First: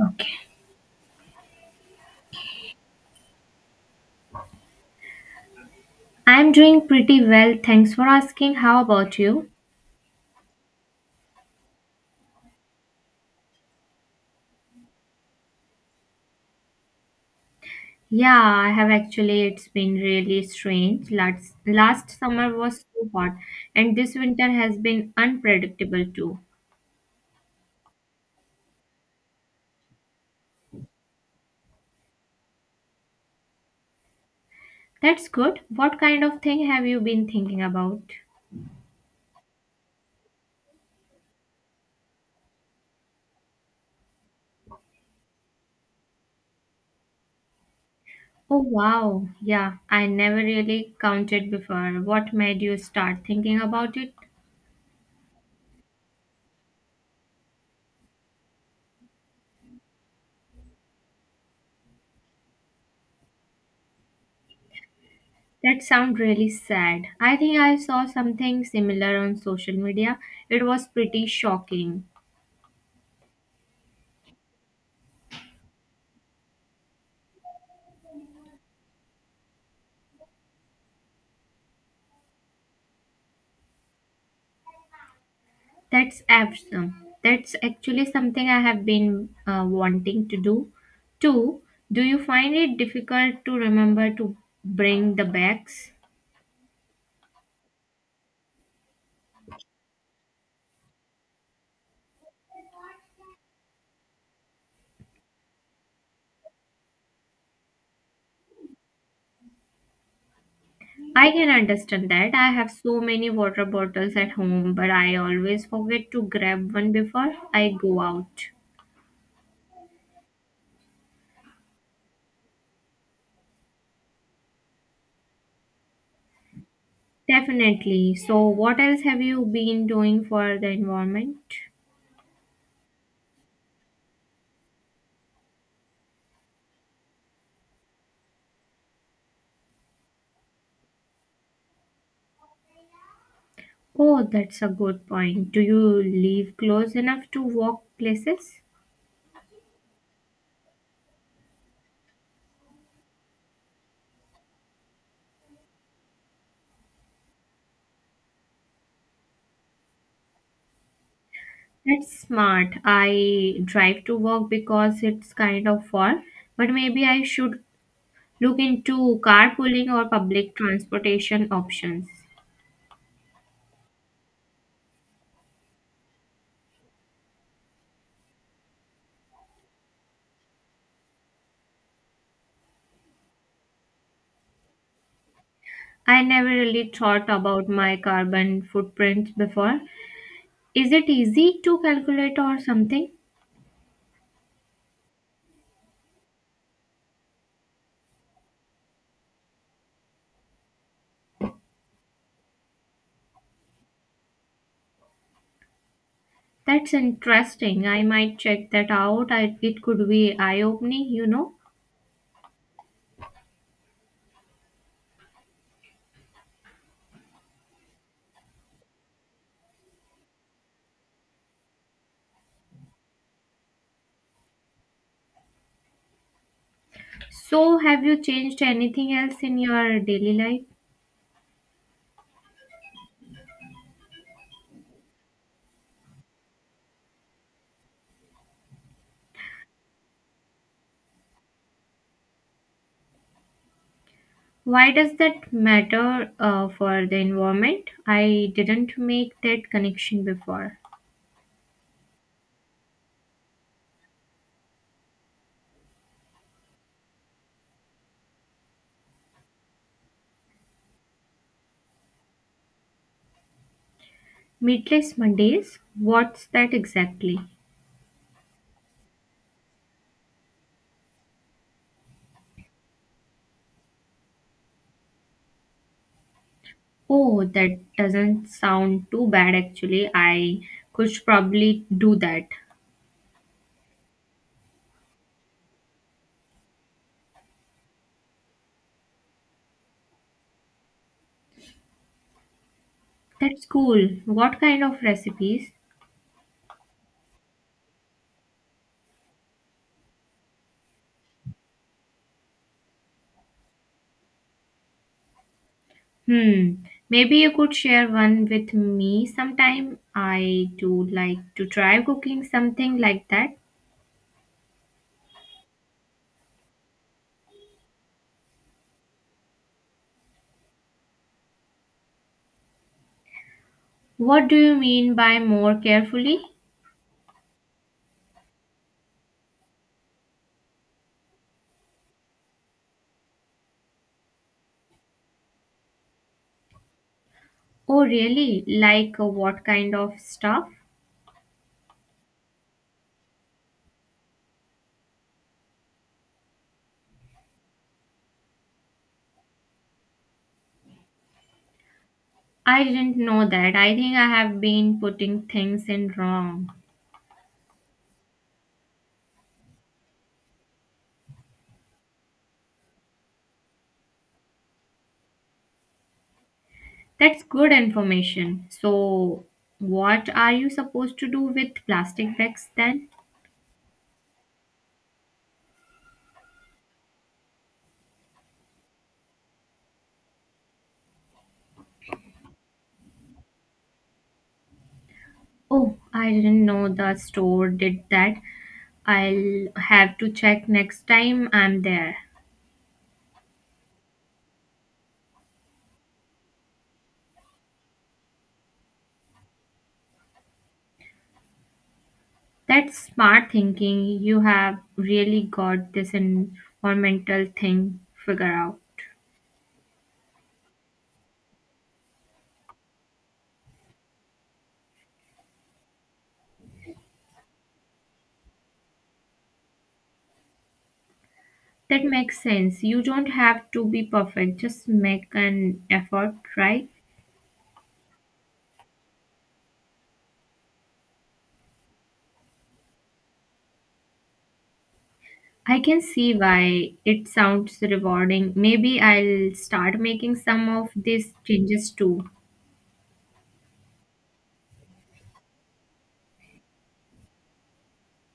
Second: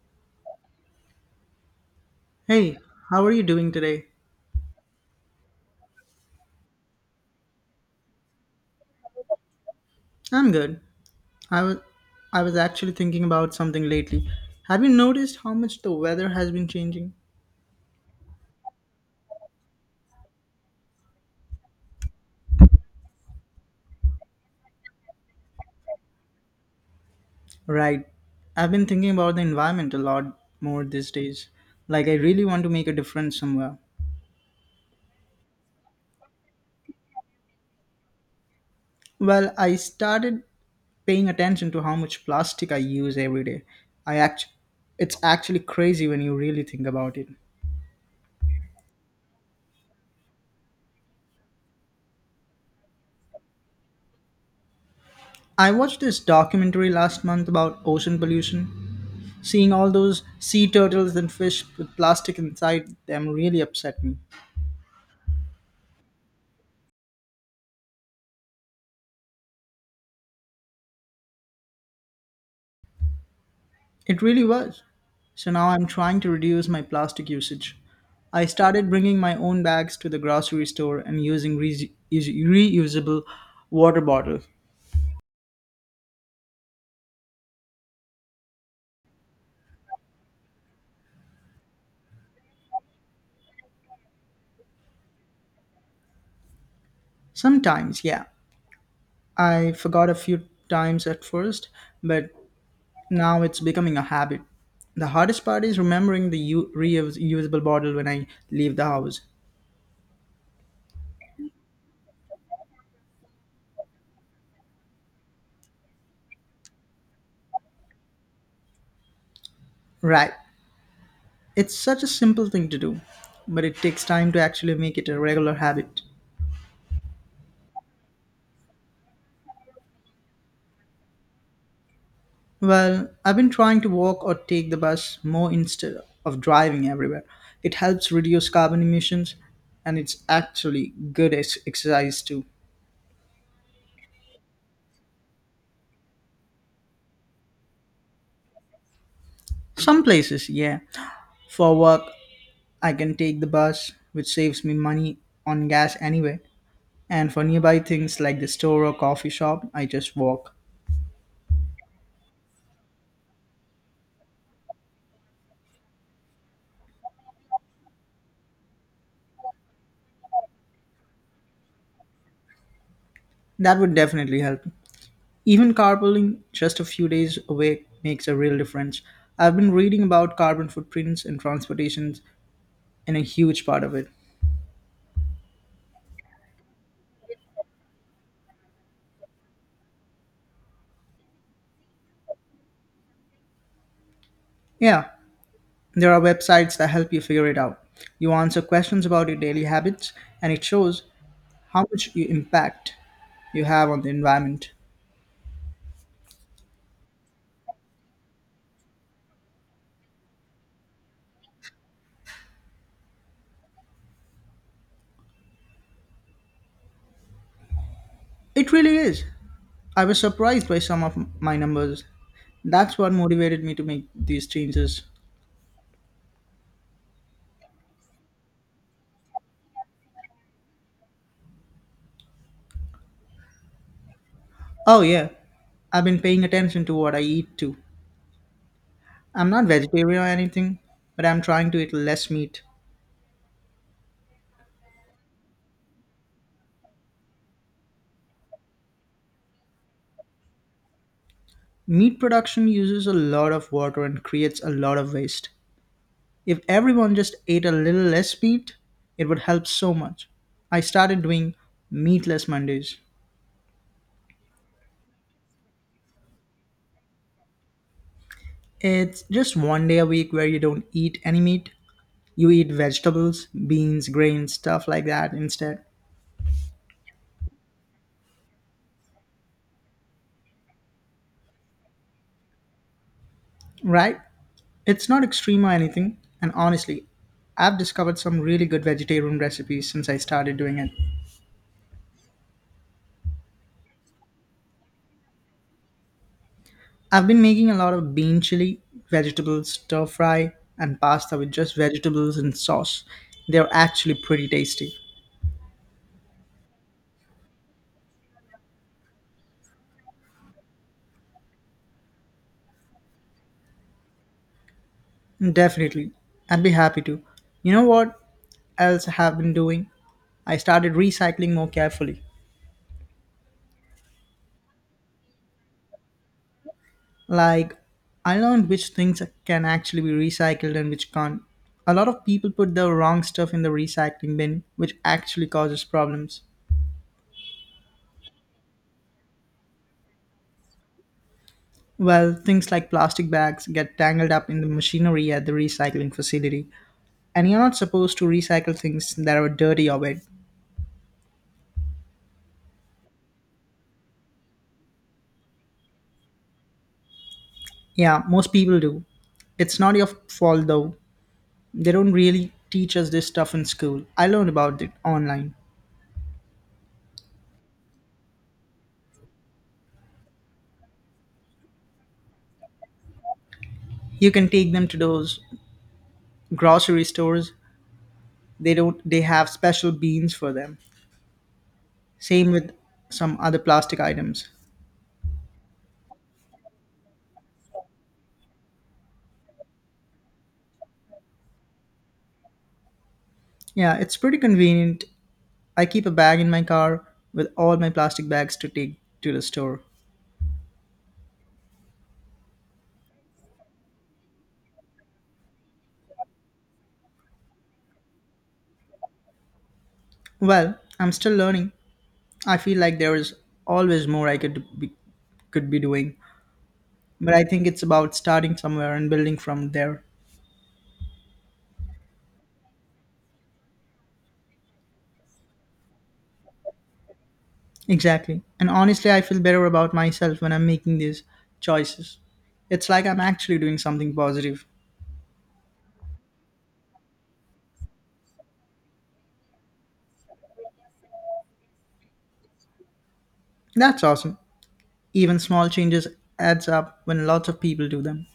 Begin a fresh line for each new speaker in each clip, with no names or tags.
Okay.
Hey, how are you doing today?
I'm doing pretty well. Thanks for asking. How about you?
I'm good. I was I was actually thinking about something lately. Have you noticed how much the weather has been changing?
Yeah, I have actually. It's been really strange. Last summer was so hot, and this winter has been unpredictable too.
Right. I've been thinking about the environment a lot more these days. Like I really want to make a difference somewhere.
That's good. What kind of thing have you been thinking about?
Well, I started paying attention to how much plastic I use every day. I act It's actually crazy when you really think about it.
Oh, wow. Yeah, I never really counted before. What made you start thinking about it?
I watched this documentary last month about ocean pollution. Seeing all those sea turtles and fish with plastic inside them really upset me.
That sounds really sad. I think I saw something similar on social media. It was pretty shocking.
It really was. So now I'm trying to reduce my plastic usage. I started bringing my own bags to the grocery store and using reusable water bottles.
That's awesome. That's actually something I have been wanting to do. Two, do you find it difficult to remember to bring the bags?
Sometimes, yeah, I forgot a few times at first, but now it's becoming a habit. The hardest part is remembering the reusable bottle when I leave the house.
I can understand that. I have so many water bottles at home, but I always forget to grab one before I go out.
Right. It's such a simple thing to do, but it takes time to actually make it a regular habit.
Definitely. So, what else have you been doing for the environment?
Well, I've been trying to walk or take the bus more instead of driving everywhere. It helps reduce carbon emissions and it's actually good exercise too.
Oh, that's a good point. Do you live close enough to walk places?
Some places, yeah. For work, I can take the bus, which saves me money on gas anyway. And for nearby things like the store or coffee shop, I just walk.
That's smart. I drive to work because it's kind of far, but maybe I should look into carpooling or public transportation options.
That would definitely help. Even carpooling just a few days away makes a real difference. I've been reading about carbon footprints and transportations and a huge part of it.
I never really thought about my carbon footprint before. Is it easy to calculate or something?
Yeah, there are websites that help you figure it out. You answer questions about your daily habits and it shows how much you have on the environment.
That's interesting. I might check that out. It could be eye-opening,
It really is. I was surprised by some of my numbers. That's what motivated me to make these changes.
So, have you changed anything else in your daily life?
Oh, yeah. I've been paying attention to what I eat too. I'm not vegetarian or anything, but I'm trying to eat less meat.
Why does that matter for the environment? I didn't make that connection before.
Meat production uses a lot of water and creates a lot of waste. If everyone just ate a little less meat, it would help so much. I started doing meatless Mondays.
Meatless Mondays? What's that exactly?
It's just one day a week where you don't eat any meat. You eat vegetables, beans, grains, stuff like that instead.
Oh, that doesn't sound too bad actually. I could probably do that.
Right? It's not extreme or anything, and honestly, I've discovered some really good vegetarian recipes since I started doing it.
That's cool. What kind of recipes?
I've been making a lot of bean chili, vegetable stir fry, and pasta with just vegetables and sauce. They're actually pretty tasty.
Hmm. Maybe you could share one with me sometime. I do like to try cooking something like that.
Definitely. I'd be happy to. You know what else I have been doing? I started recycling more carefully.
What do you mean by more carefully?
Like, I learned which things can actually be recycled and which can't. A lot of people put the wrong stuff in the recycling bin, which actually causes problems.
Oh, really? Like what kind of stuff?
Well, things like plastic bags get tangled up in the machinery at the recycling facility. And you're not supposed to recycle things that are dirty or wet.
I didn't know that. I think I have been putting things in wrong.
Yeah, most people do. It's not your fault though. They don't really teach us this stuff in school. I learned about it online.
That's good information. So, what are you supposed to do with plastic bags then?
You can take them to those grocery stores. They don't They have special bins for them. Same with some other plastic items.
Oh, I didn't know the store did that. I'll have to check next time I'm there.
Yeah, it's pretty convenient. I keep a bag in my car with all my plastic bags to take to the store.
That's smart thinking. You have really got this environmental thing figured out.
Well, I'm still learning. I feel like there is always more I could be doing, but I think it's about starting somewhere and building from there.
That makes sense. You don't have to be perfect, just make an effort, right?
Exactly. And honestly, I feel better about myself when I'm making these choices. It's like I'm actually doing something positive.
I can see why it sounds rewarding. Maybe I'll start making some of these changes too.
That's awesome. Even small changes adds up when lots of people do them.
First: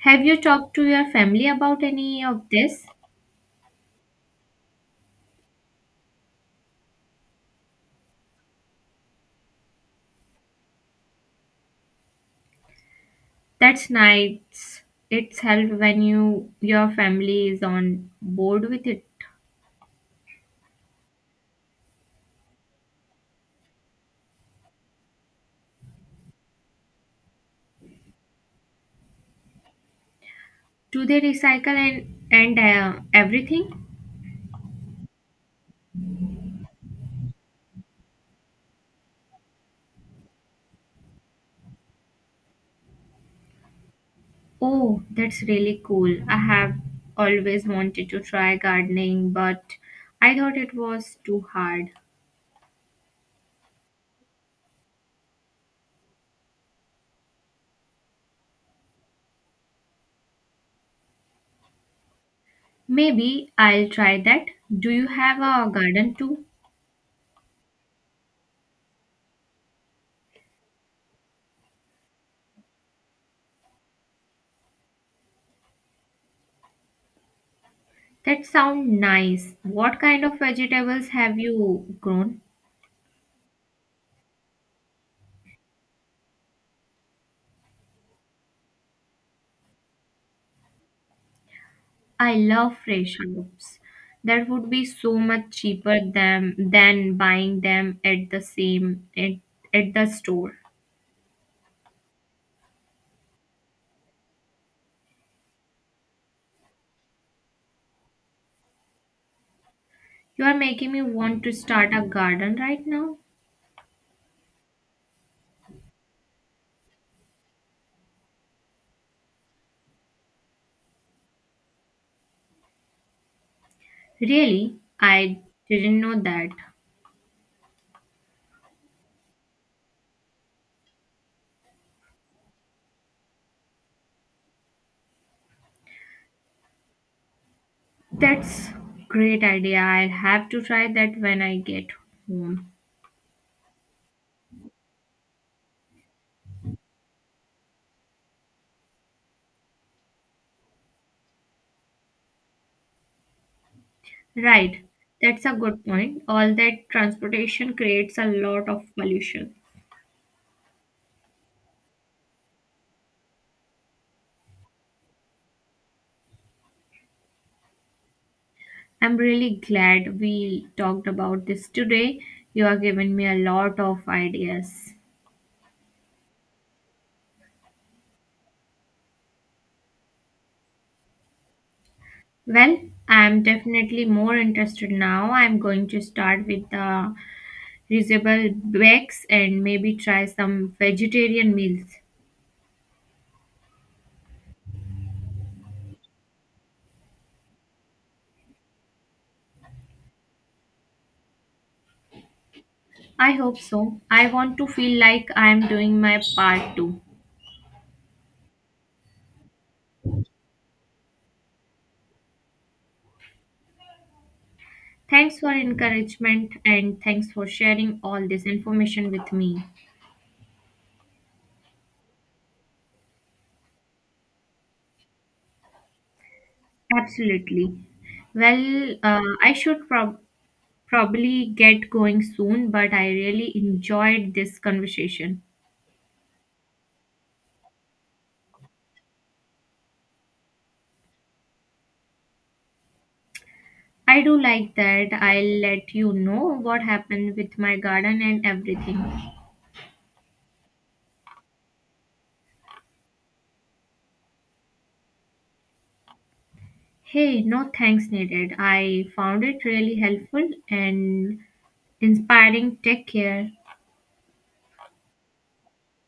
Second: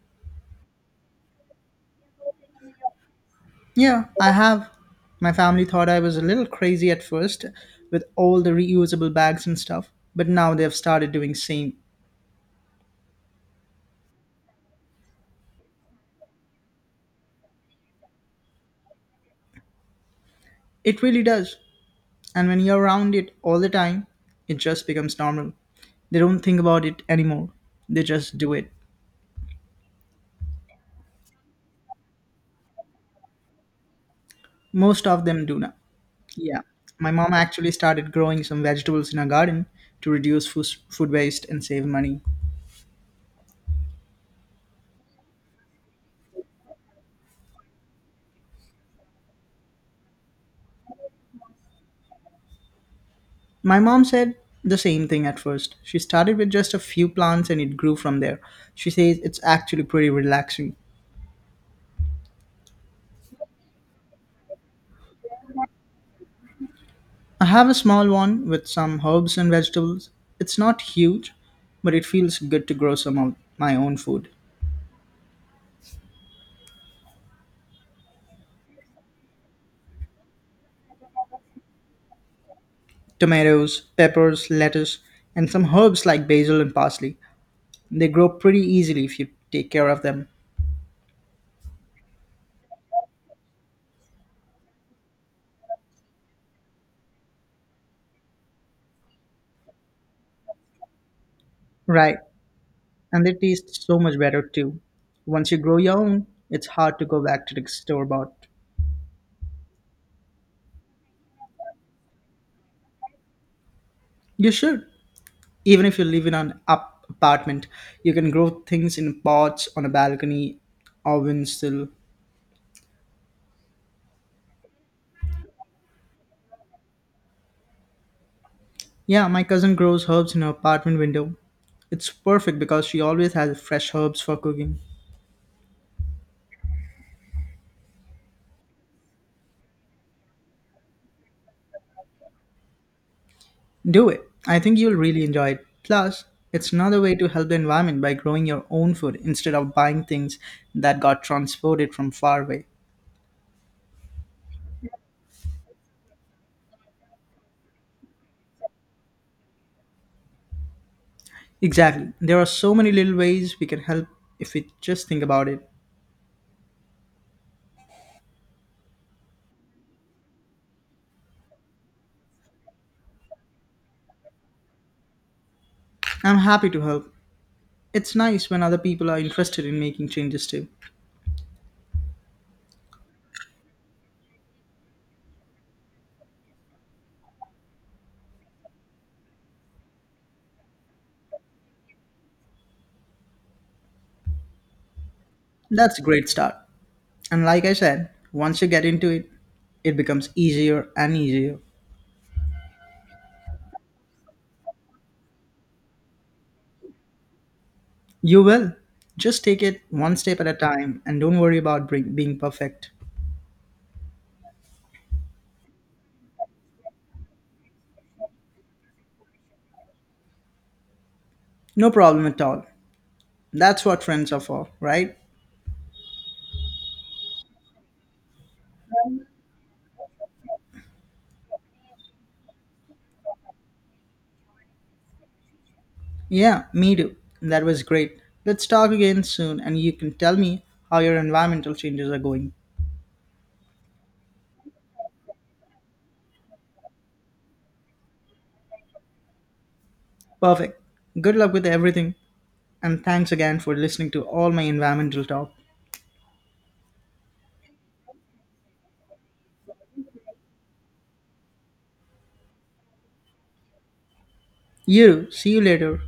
Have you talked to your family about any of this?
Yeah, I have. My family thought I was a little crazy at first with all the reusable bags and stuff, but now they've started doing same.
That's nice. It's helped when your family is on board with it.
It really does. And when you're around it all the time, it just becomes normal. They don't think about it anymore. They just do it.
Do they recycle and everything?
Most of them do now. Yeah. My mom actually started growing some vegetables in her garden to reduce food waste and save money.
Oh, that's really cool. I have always wanted to try gardening, but I thought it was too hard.
My mom said the same thing at first. She started with just a few plants and it grew from there. She says it's actually pretty relaxing.
Maybe I'll try that. Do you have a garden too?
I have a small one with some herbs and vegetables. It's not huge, but it feels good to grow some of my own food.
That sounds nice. What kind of vegetables have you grown?
Tomatoes, peppers, lettuce, and some herbs like basil and parsley. They grow pretty easily if you take care of them.
I love fresh herbs. That would be so much cheaper than buying them at the store.
Right, and they taste so much better too. Once you grow your own, it's hard to go back to the store bought.
You are making me want to start a garden right now.
You should. Even if you live in an up apartment, you can grow things in pots on a balcony or windowsill.
Really? I didn't know that.
Yeah, my cousin grows herbs in her apartment window. It's perfect because she always has fresh herbs for cooking.
That's great idea. I'll have to try that when I get home.
Do it. I think you'll really enjoy it. Plus, it's another way to help the environment by growing your own food instead of buying things that got transported from far away.
Right. That's a good point. All that transportation creates a lot of pollution.
Exactly. There are so many little ways we can help if we just think about it.
I'm really glad we talked about this today. You have given me a lot of ideas.
I'm happy to help. It's nice when other people are interested in making changes too.
Well, I'm definitely more interested now. I'm going to start with the reusable bags and maybe try some vegetarian meals.
That's a great start. And like I said, once you get into it, it becomes easier and easier.
I hope so. I want to feel like I am doing my part too.
You will. Just take it one step at a time and don't worry about being perfect.
Thanks for encouragement and thanks for sharing all this information with me.
No problem at all. That's what friends are for, right?
Absolutely. Well, I probably get going soon, but I really enjoyed this conversation.
Yeah, me too. That was great. Let's talk again soon and you can tell me how your environmental changes are going.
I do like that. I'll let you know what happened with my garden and everything.
Perfect. Good luck with everything and thanks again for listening to all my environmental talk.
Hey, no thanks needed. I found it really helpful and inspiring. Take care.
You, see you later.